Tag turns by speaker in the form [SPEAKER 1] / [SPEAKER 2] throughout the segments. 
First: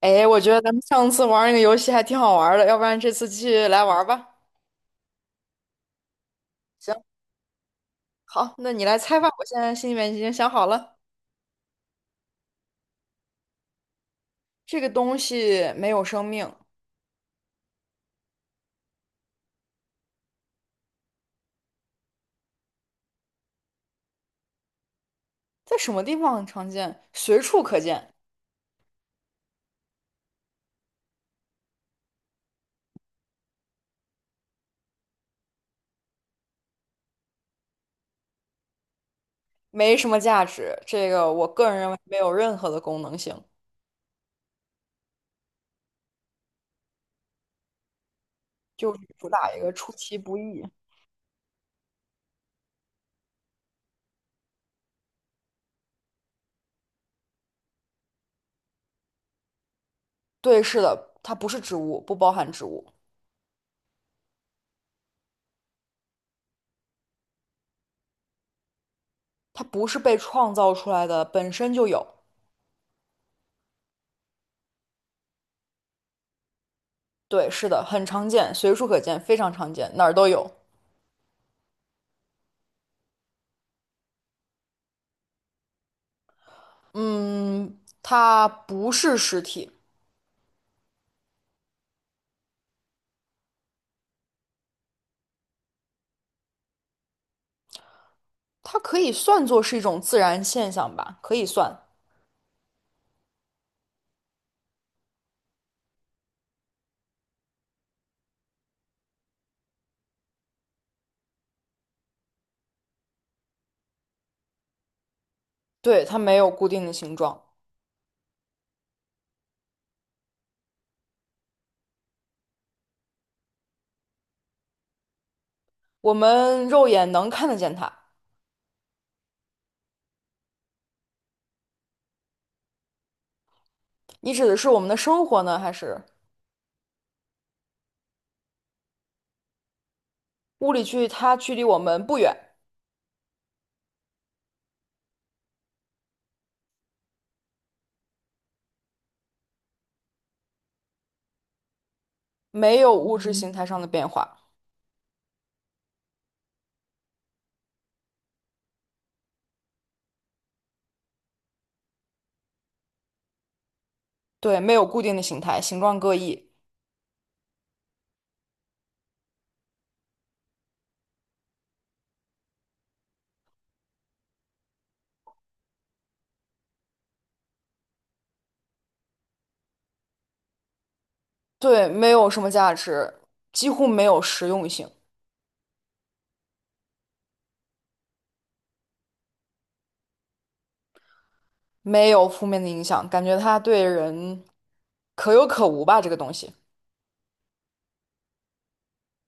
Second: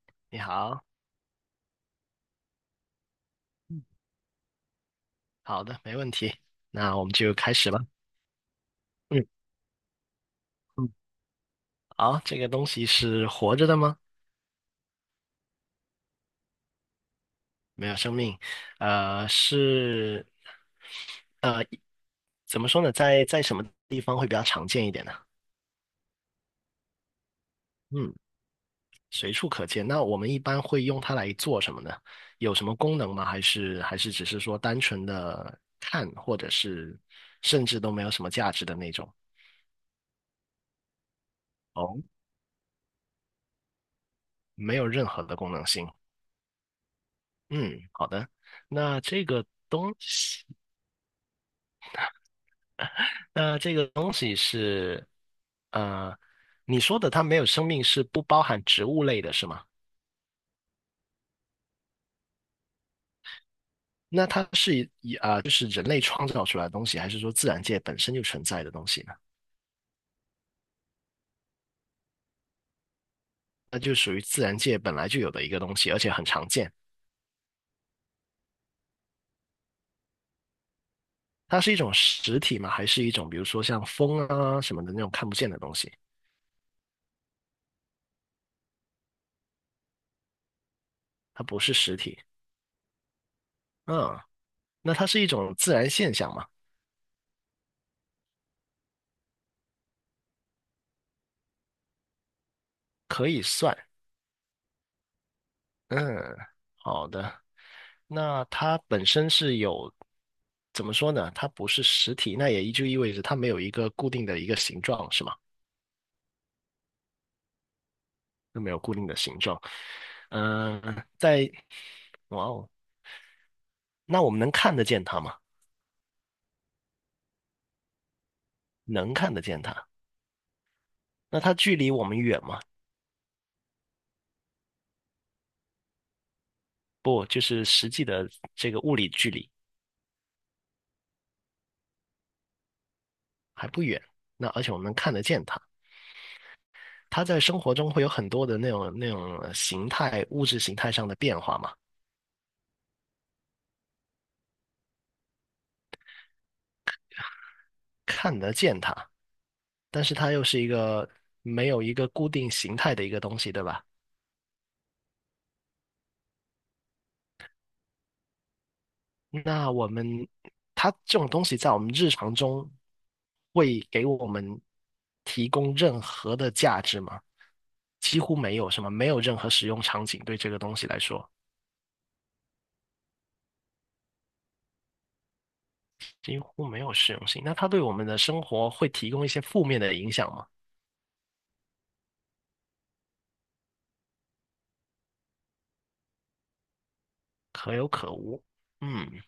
[SPEAKER 1] 哎，
[SPEAKER 2] 你
[SPEAKER 1] 我觉得咱们
[SPEAKER 2] 好，
[SPEAKER 1] 上次玩儿那个游戏还挺好玩儿的，要不然这次继续来玩儿吧。
[SPEAKER 2] 好的，没问题。那
[SPEAKER 1] 行，
[SPEAKER 2] 我们就开始吧。
[SPEAKER 1] 好，那你来猜
[SPEAKER 2] 嗯
[SPEAKER 1] 吧。我现在心里面已经想好
[SPEAKER 2] 嗯，
[SPEAKER 1] 了，
[SPEAKER 2] 好，这个东西是活着的吗？
[SPEAKER 1] 这个东西没有生命，
[SPEAKER 2] 没有生命，是，呃，怎么说呢？在什么地方会比较常见一点呢？
[SPEAKER 1] 在什么地方很常见？随处可
[SPEAKER 2] 嗯，
[SPEAKER 1] 见，
[SPEAKER 2] 随处可见。那我们一般会用它来做什么呢？有什么功能吗？还是只是说单纯的看，或者是甚至都没有什么价值的那种？
[SPEAKER 1] 没什么价值。这个我个人认为
[SPEAKER 2] 哦，
[SPEAKER 1] 没有任何的功能性，
[SPEAKER 2] 没有任何的功能性。嗯，好的。
[SPEAKER 1] 就是
[SPEAKER 2] 那这
[SPEAKER 1] 主
[SPEAKER 2] 个
[SPEAKER 1] 打一个出
[SPEAKER 2] 东
[SPEAKER 1] 其不
[SPEAKER 2] 西，
[SPEAKER 1] 意。
[SPEAKER 2] 那这个东西是，呃，你说的它没有生命是不包含植物类的，是吗？
[SPEAKER 1] 对，是的，它不是植物，不包含植物，
[SPEAKER 2] 那它是以啊、就是人类创造出来的东西，还是说自然界本身就存在的东西呢？
[SPEAKER 1] 它不是被创造出来的，本身就有。
[SPEAKER 2] 那就属于自然界本来就有的一个东西，而且很常见。
[SPEAKER 1] 对，是的，很常见，随处可见，非常常见，哪儿都有。
[SPEAKER 2] 它是一种实体吗？还是一种比如说像风啊什么的那种看不见的东西？
[SPEAKER 1] 嗯，它不是实体，
[SPEAKER 2] 它不是实体。嗯，那它是一种自然现象吗？
[SPEAKER 1] 它可以算作是一种自然现象吧，可以算。
[SPEAKER 2] 可以算。嗯，好的。那它本身是有，怎么说呢？它不是实体，那也就意味着它没有一个固定的一个形状，是吗？
[SPEAKER 1] 对，它没有固定的形状，
[SPEAKER 2] 就没有固定的形状。嗯、在，哇哦，那我们能看得见它吗？
[SPEAKER 1] 我们肉眼能看得见它。
[SPEAKER 2] 能看得见它。那它距离我们远吗？
[SPEAKER 1] 你指的是我们的生活呢，还是
[SPEAKER 2] 不，就是实际的这个物理距离
[SPEAKER 1] 物理距离它距离我们不远，
[SPEAKER 2] 还不远。那而且我们能看得见它。它在生活中会有很多的那种形态、物质形态上的变化嘛，
[SPEAKER 1] 没有物质形态上的变化？
[SPEAKER 2] 看得见它。但是它又是一个没有一个固定形态的一个东西，对吧？
[SPEAKER 1] 对，没有固定的形态，形状各异。
[SPEAKER 2] 那我们它这种东西在我们日常中会给我们提供任何的价值吗？几乎没有什么，没有任何使用场景对这个东西来说，
[SPEAKER 1] 对，没有什么价值，几乎没有实用性，
[SPEAKER 2] 几乎没有实用性。那它对我们的生活会提供一些负面的影响吗？
[SPEAKER 1] 没有负面的影响，感觉它对人可有可无吧，这个东西。
[SPEAKER 2] 可有可无。嗯，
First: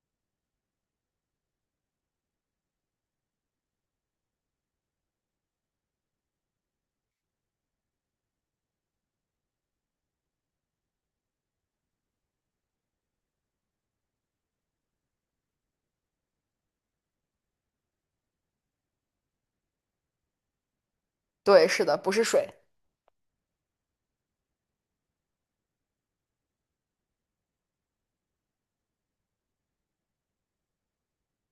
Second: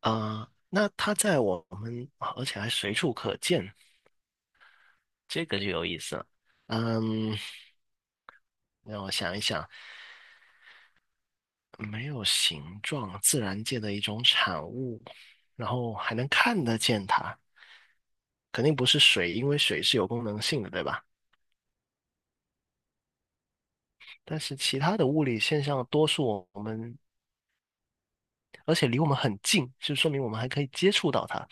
[SPEAKER 2] 啊，那它在我们，而且还随处可见，这个就有意思了。嗯，让我想一想，没有形状，自然界的一种产物，然后还能看得见它，肯定不是水，因为水是有功能性的，对吧？
[SPEAKER 1] 对，是的，不是水。
[SPEAKER 2] 但是其他的物理现象，多数我们，而且离我们很近，就说明我们还可以接触到它。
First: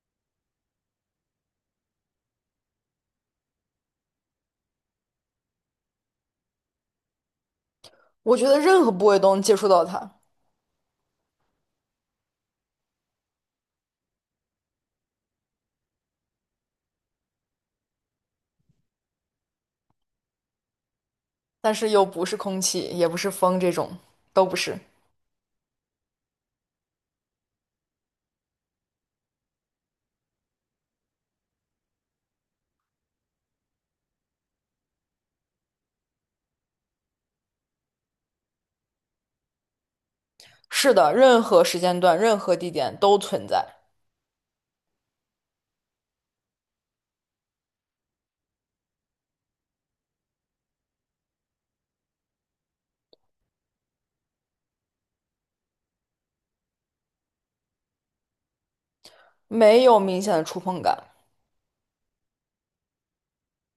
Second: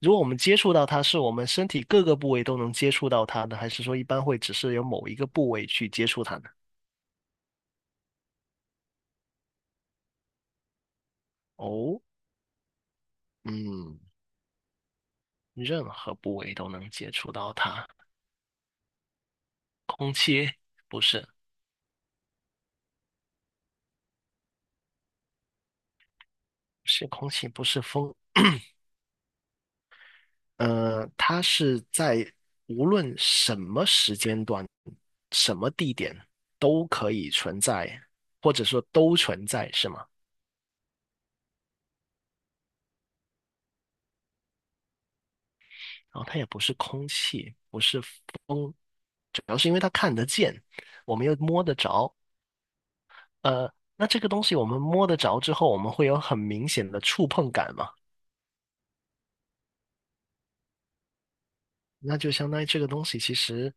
[SPEAKER 2] 如果我们接触到它，是我们身体各个部位都能接触到它的，还是说一般会只是有某一个部位去接触它呢？
[SPEAKER 1] 我觉得任何部位都能接触到它，
[SPEAKER 2] 哦，嗯，任何部位都能接触到它，空气不是。
[SPEAKER 1] 但是又不是空气，也不是风，这种都不是。
[SPEAKER 2] 是空气，不是风。它是在无论什么时间段、什么地点都可以存在，或者说都存在，是吗？
[SPEAKER 1] 是的，任何时间段、任何地点都存在，
[SPEAKER 2] 然后它也不是空气，不是风，主要是因为它看得见，我们又摸得着。那这个东西我们摸得着之后，我们会有很明显的触碰感嘛？
[SPEAKER 1] 没有明显的触碰感。
[SPEAKER 2] 那就相当于这个东西其实，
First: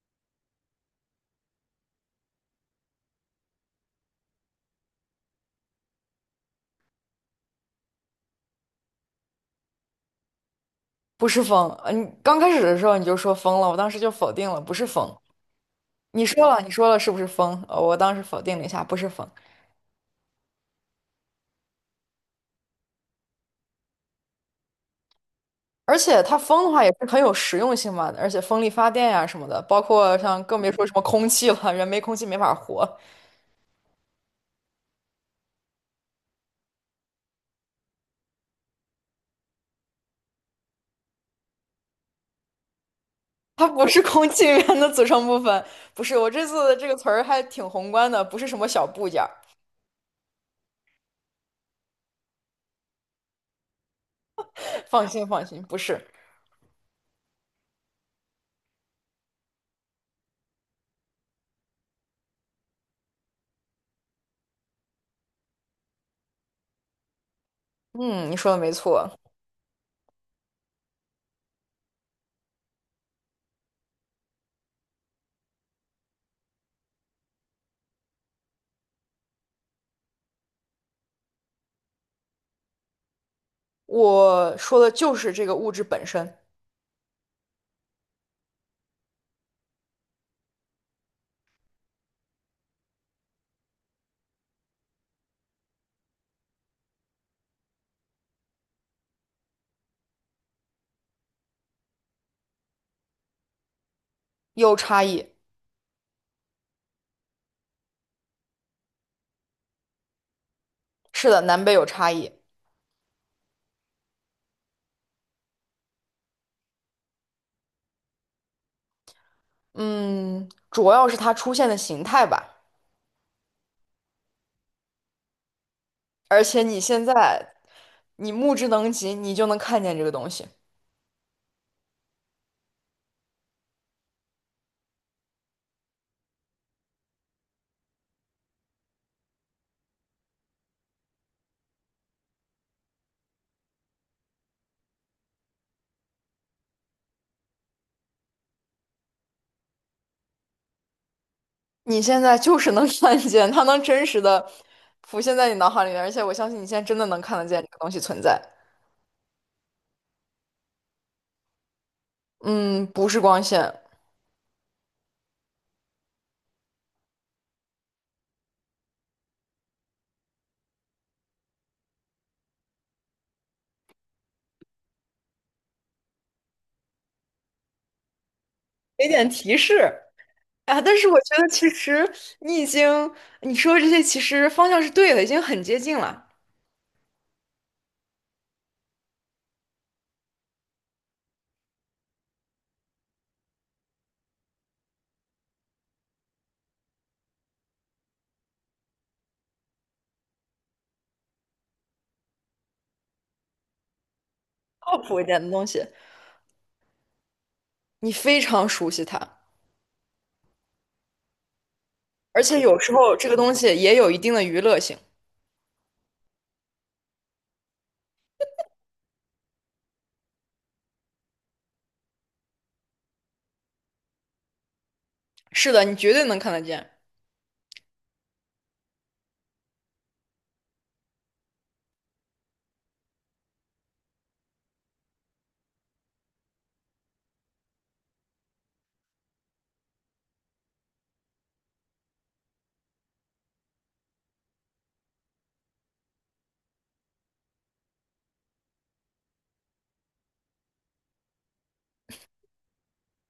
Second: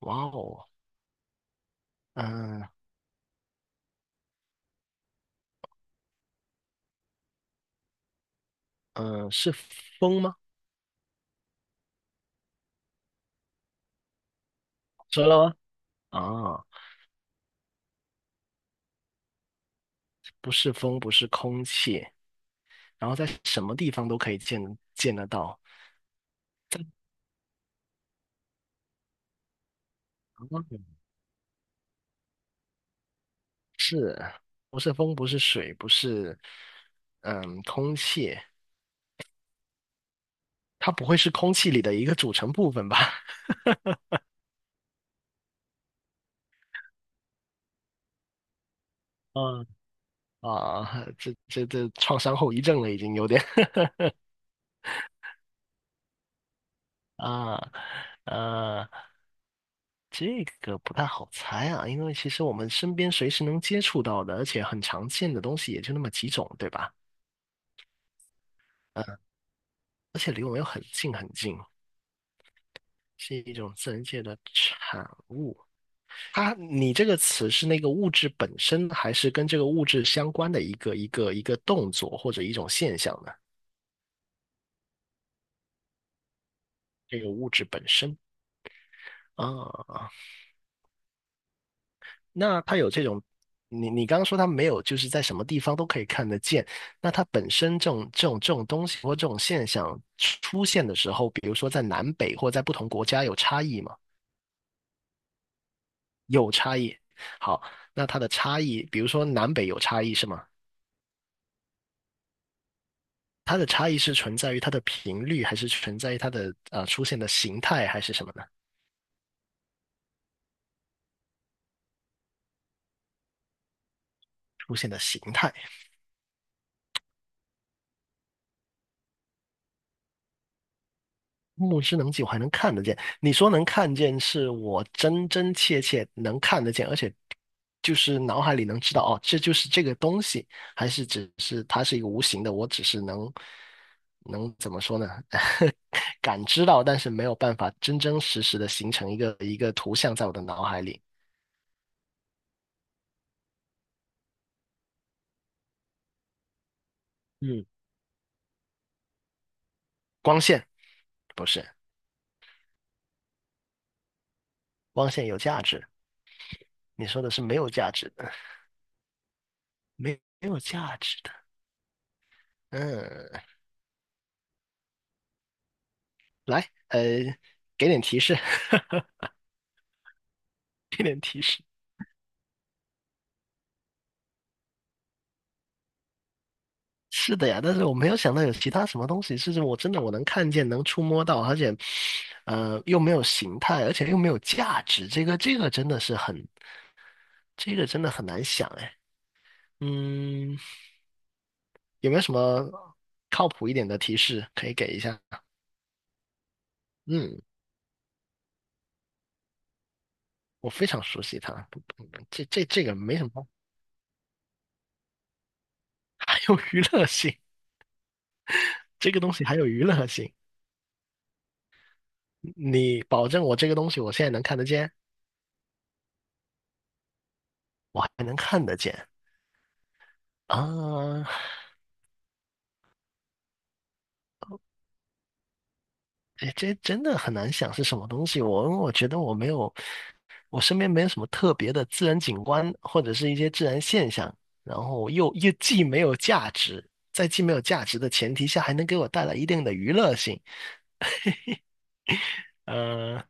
[SPEAKER 2] 哇哦，嗯、嗯、是风吗？
[SPEAKER 1] 不是风，嗯，你刚开始的时候你就说风了，我当时就否定了，不是风。
[SPEAKER 2] 说了吗？
[SPEAKER 1] 你说了，
[SPEAKER 2] 啊。
[SPEAKER 1] 你说了是不是风？我当时否定了一下，不是风。
[SPEAKER 2] 不是风，不是空气，然后在什么地方都可以见得到。
[SPEAKER 1] 而且它风的话也是很有实用性嘛，而且风力发电呀、什么的，包括像更别
[SPEAKER 2] 嗯
[SPEAKER 1] 说什么空气了，人没空气没法活。
[SPEAKER 2] 是，不是风，不是水，不是空气，它不会是空气里的一个组成部分吧？
[SPEAKER 1] 它不是空气源的组成部分，不是。我这次的这个词儿还挺宏观的，不是什么小部件儿。
[SPEAKER 2] 嗯，啊，这创伤后遗症了，已经有点
[SPEAKER 1] 放心，放心，不是。
[SPEAKER 2] 啊呃，这个不太好猜啊，因为其实我们身边随时能接触到的，而且很常见的东西也就那么几种，对吧？
[SPEAKER 1] 嗯，你说的没错，
[SPEAKER 2] 嗯，而且离我们又很近很近，是一种自然界的产物。你这个词是那个物质本身，还是跟这个物质相关的一个动作或者一种现象呢？
[SPEAKER 1] 我说的就是这个物质本身
[SPEAKER 2] 这个物质本身啊，那它有这种，你刚刚说它没有，就是在什么地方都可以看得见。那它本身这种东西或这种现象出现的时候，比如说在南北或在不同国家有差异吗？
[SPEAKER 1] 有差异。
[SPEAKER 2] 有差异。好，那它的差异，比如说南北有差异是吗？
[SPEAKER 1] 是的，南北有差异。
[SPEAKER 2] 它的差异是存在于它的频率，还是存在于它的出现的形态，还是什么呢？
[SPEAKER 1] 嗯，主要是它出现的形态吧。
[SPEAKER 2] 出现的形态，
[SPEAKER 1] 而且你现在目之能及，你就能看见这个东西。
[SPEAKER 2] 目之能及，我还能看得见。你说能看见，是我真真切切能看得见，而且就是脑海里能知道哦，这就是这个东西，还是只是它是一个无形的，我只是能怎么说呢？感知到，但是没有办法真真实实的形成一个一个图像在我的脑海里。
[SPEAKER 1] 你现在就是能 看见，它能真实的浮现在你脑海里面，而且我相信你现在真的能看得见
[SPEAKER 2] 嗯，
[SPEAKER 1] 这个东西存在。
[SPEAKER 2] 光线不是，
[SPEAKER 1] 嗯，不是光线，
[SPEAKER 2] 光线有价值。你说的是没有价值的，没有价值的。嗯，来，给点提示，
[SPEAKER 1] 给 点提示啊！但
[SPEAKER 2] 给
[SPEAKER 1] 是我
[SPEAKER 2] 点
[SPEAKER 1] 觉
[SPEAKER 2] 提
[SPEAKER 1] 得
[SPEAKER 2] 示。
[SPEAKER 1] 其实你已经你说的这些其实方向是对的，已经很接近了。
[SPEAKER 2] 是的呀，但是我没有想到有其他什么东西是我真的我能看见、能触摸到，而且，又没有形态，而且又没有价值。这个这个真的是很，这个真的很难想哎。嗯，有没有什么靠谱一点的提示可以给
[SPEAKER 1] 靠
[SPEAKER 2] 一
[SPEAKER 1] 谱
[SPEAKER 2] 下？
[SPEAKER 1] 一点的东西，
[SPEAKER 2] 嗯，
[SPEAKER 1] 你非常熟悉它，
[SPEAKER 2] 我非常熟悉它，不不
[SPEAKER 1] 而且有
[SPEAKER 2] 这
[SPEAKER 1] 时
[SPEAKER 2] 个
[SPEAKER 1] 候
[SPEAKER 2] 没
[SPEAKER 1] 这
[SPEAKER 2] 什
[SPEAKER 1] 个
[SPEAKER 2] 么，
[SPEAKER 1] 东西也有一定的娱乐性。
[SPEAKER 2] 还有娱乐性，这个东西还有娱乐性。你保证我这个东西我现在能看得见，
[SPEAKER 1] 是的，你绝对能看得见。
[SPEAKER 2] 我还能看得见啊？这真的很难想是什么东西。我觉得我没有，我身边没有什么特别的自然景观或者是一些自然现象，然后又既没有价值，在既没有价值的前提下，还能给我带来一定的娱乐性。嗯。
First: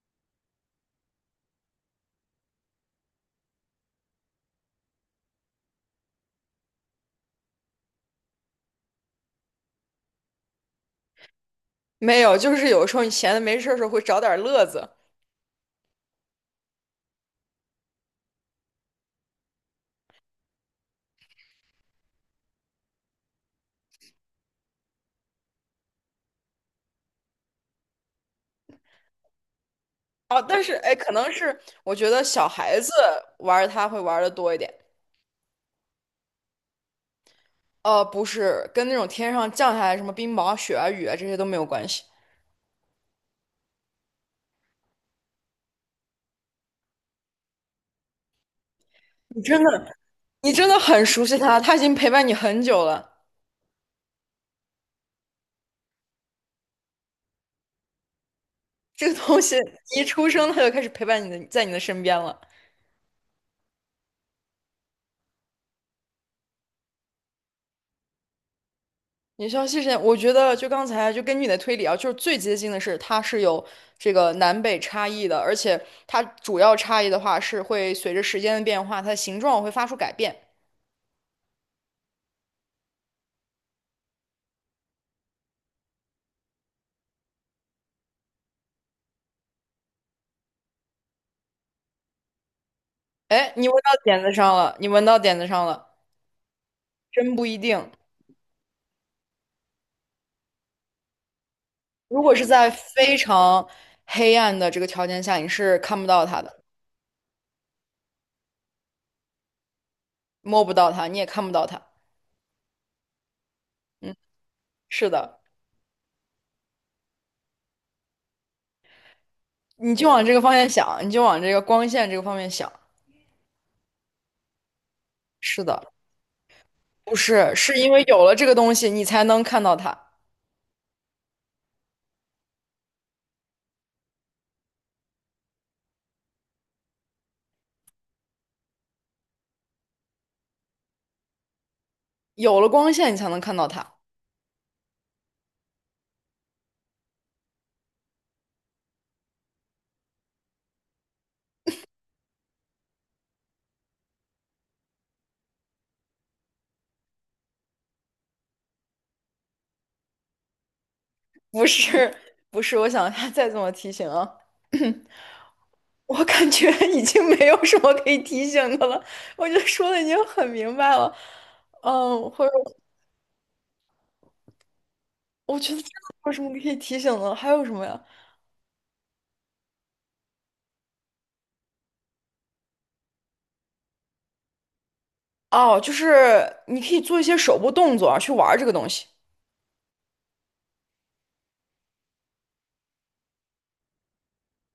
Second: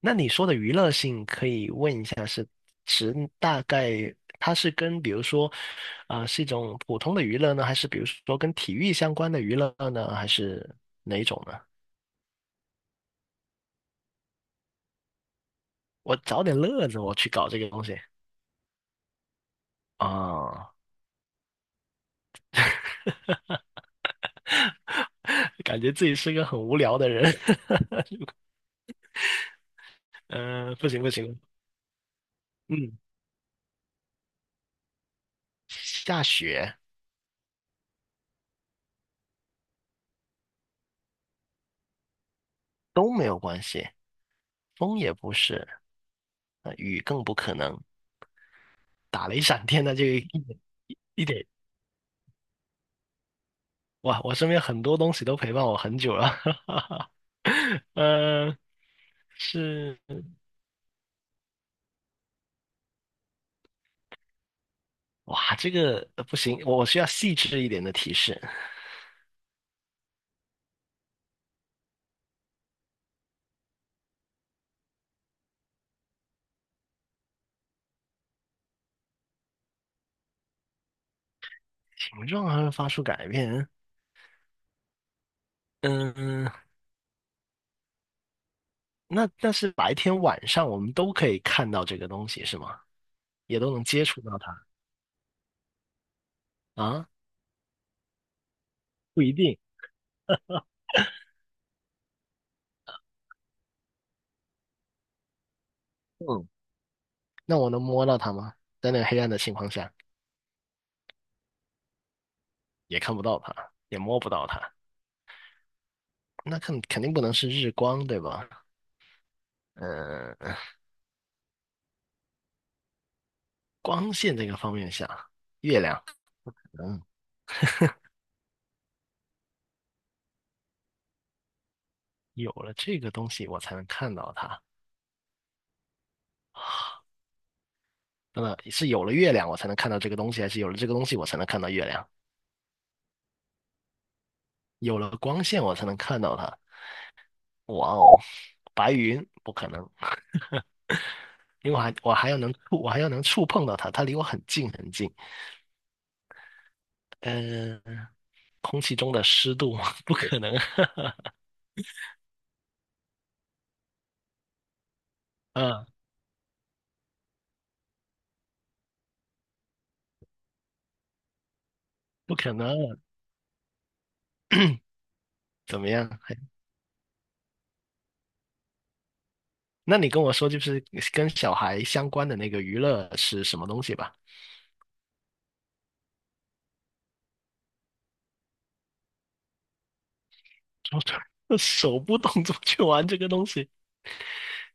[SPEAKER 2] 那你说的娱乐性，可以问一下是指大概它是跟比如说，啊、是一种普通的娱乐呢，还是比如说跟体育相关的娱乐呢，还是哪一种呢？
[SPEAKER 1] 没有，就是有时候你闲的没事儿的时候会找点儿乐子
[SPEAKER 2] 我找点乐子，我去搞这个东西啊、感觉自己是个很无聊的人。
[SPEAKER 1] 哦。但是
[SPEAKER 2] 嗯、不
[SPEAKER 1] 哎，
[SPEAKER 2] 行不
[SPEAKER 1] 可能
[SPEAKER 2] 行，
[SPEAKER 1] 是我觉得小孩子
[SPEAKER 2] 嗯，
[SPEAKER 1] 玩儿它会玩的多一点。
[SPEAKER 2] 下雪
[SPEAKER 1] 不是，跟那种天上降下来什么冰雹、雪啊、雨啊这些都没有关系。
[SPEAKER 2] 都没有关系，风也不是，雨更不可能，打雷
[SPEAKER 1] 你真
[SPEAKER 2] 闪电
[SPEAKER 1] 的。
[SPEAKER 2] 那就一
[SPEAKER 1] 你
[SPEAKER 2] 点
[SPEAKER 1] 真的很熟
[SPEAKER 2] 一
[SPEAKER 1] 悉
[SPEAKER 2] 点
[SPEAKER 1] 它，它已经陪伴你很久了。
[SPEAKER 2] 哇，我身边很多东西都陪伴我很久了，哈哈。呃，
[SPEAKER 1] 这个东西
[SPEAKER 2] 是，
[SPEAKER 1] 一出生它就开始陪伴你的，在你的身边了。
[SPEAKER 2] 哇，这个不行，我需要细致一点的提示。
[SPEAKER 1] 你需要谢谢，我觉得就刚才就根据你的推理啊，就是最接近的是它是有这个南北差异的，而且它主要差异的话是会随着时间的变化，它的形状会发出改变。
[SPEAKER 2] 形状还会发出改变，嗯，那但是白天晚上我们都可以看到这个东西是吗？
[SPEAKER 1] 哎，
[SPEAKER 2] 也
[SPEAKER 1] 你
[SPEAKER 2] 都
[SPEAKER 1] 闻
[SPEAKER 2] 能
[SPEAKER 1] 到
[SPEAKER 2] 接
[SPEAKER 1] 点
[SPEAKER 2] 触
[SPEAKER 1] 子
[SPEAKER 2] 到它
[SPEAKER 1] 上了，你闻到点子上了，
[SPEAKER 2] 啊？
[SPEAKER 1] 真不一定。
[SPEAKER 2] 不一定，
[SPEAKER 1] 如果是在非常黑暗的这个条件下，你是看不到它
[SPEAKER 2] 嗯，
[SPEAKER 1] 的，
[SPEAKER 2] 那我能摸到它吗？在那个黑暗的情况下，
[SPEAKER 1] 摸不到它，你也看不到它。
[SPEAKER 2] 也看不到它，也
[SPEAKER 1] 嗯，
[SPEAKER 2] 摸不到它，
[SPEAKER 1] 是的。
[SPEAKER 2] 那肯定不能是日光，对吧？
[SPEAKER 1] 你就往这个方
[SPEAKER 2] 嗯，
[SPEAKER 1] 向想，你就往这个光线这个方面想。
[SPEAKER 2] 光线这个方面下，
[SPEAKER 1] 是
[SPEAKER 2] 月
[SPEAKER 1] 的，
[SPEAKER 2] 亮。嗯，
[SPEAKER 1] 不是，是因为有了这个东西，你才能看到它；
[SPEAKER 2] 有了这个东西，我才能看到它。是有了月亮，我才能看到这个东西，还是有了这个东西，我才能看到月亮？
[SPEAKER 1] 有了光线，你才能看到它。
[SPEAKER 2] 有了光线，我才能看到它。哇哦，白云不可能，因为我还要能触碰到它，它离我很近很近。嗯、空气中的湿度 不可能，
[SPEAKER 1] 不是，不是，我想 一下再怎么提醒啊，
[SPEAKER 2] 嗯，
[SPEAKER 1] 我感觉 已经没有什么可以提醒的了，我觉得说的已经很明白了。嗯，
[SPEAKER 2] 不
[SPEAKER 1] 或者
[SPEAKER 2] 可能。
[SPEAKER 1] 我觉得
[SPEAKER 2] 怎
[SPEAKER 1] 真
[SPEAKER 2] 么
[SPEAKER 1] 的
[SPEAKER 2] 样？
[SPEAKER 1] 没有什么可以提醒的了还有什么呀？
[SPEAKER 2] 那你跟我说，就是跟小孩相关的那个娱乐是什么东西吧？
[SPEAKER 1] 哦，就是你可以做一些手部动作啊，去玩这个东西。
[SPEAKER 2] 手部动作去玩这个东西，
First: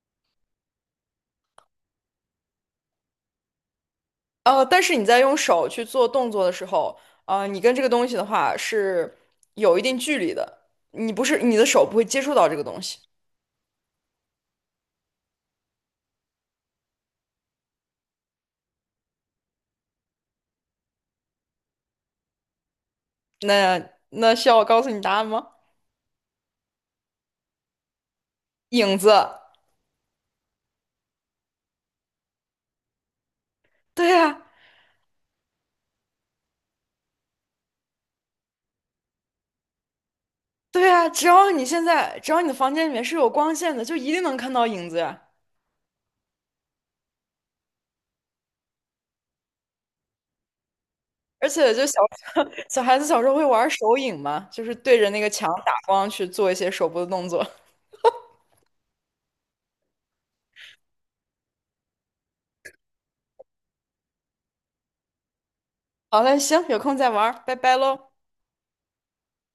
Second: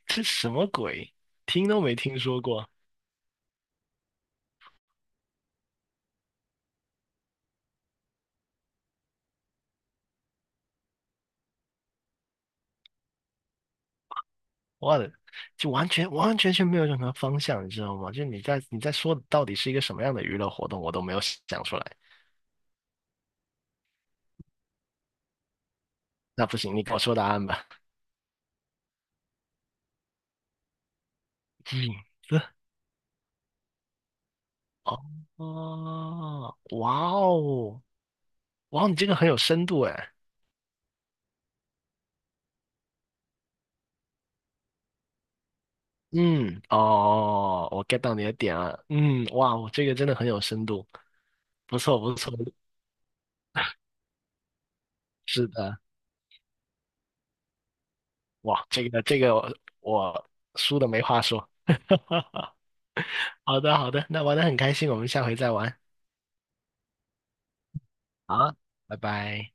[SPEAKER 2] 这什么鬼？听都没听说过，
[SPEAKER 1] 但是你在用手去做动作的时候，你跟这个东西的话是有一定距离的，你的手不会接触到这个东西。
[SPEAKER 2] 我的，就完完全全没有任何方向，你知道吗？就你在说的到底是一个什么样的娱乐活动，我都没有想出来。
[SPEAKER 1] 那需要我告诉你答案吗？
[SPEAKER 2] 那不行，你给我说答案吧。
[SPEAKER 1] 影子。
[SPEAKER 2] 影子
[SPEAKER 1] 对呀，
[SPEAKER 2] 哦，哦，哇哦，哇哦，你这个很有深度哎。
[SPEAKER 1] 对呀，只要你现在只要你的房间里面是有光线的，就一定能看到影子呀。
[SPEAKER 2] 嗯，哦，我 get 到你的点了。嗯，哇，哦，这个真的很有深度，
[SPEAKER 1] 而且
[SPEAKER 2] 不
[SPEAKER 1] 就小
[SPEAKER 2] 错不错，
[SPEAKER 1] 小孩子小时候会玩手影嘛，就是对着那个
[SPEAKER 2] 是
[SPEAKER 1] 墙打
[SPEAKER 2] 的。
[SPEAKER 1] 光去做一些手部的动作。
[SPEAKER 2] 哇，这个我输的没话说。好的好的，那玩的很开心，我们下回再玩。
[SPEAKER 1] 好嘞，行，有空再玩儿拜拜喽。
[SPEAKER 2] 啊，拜拜。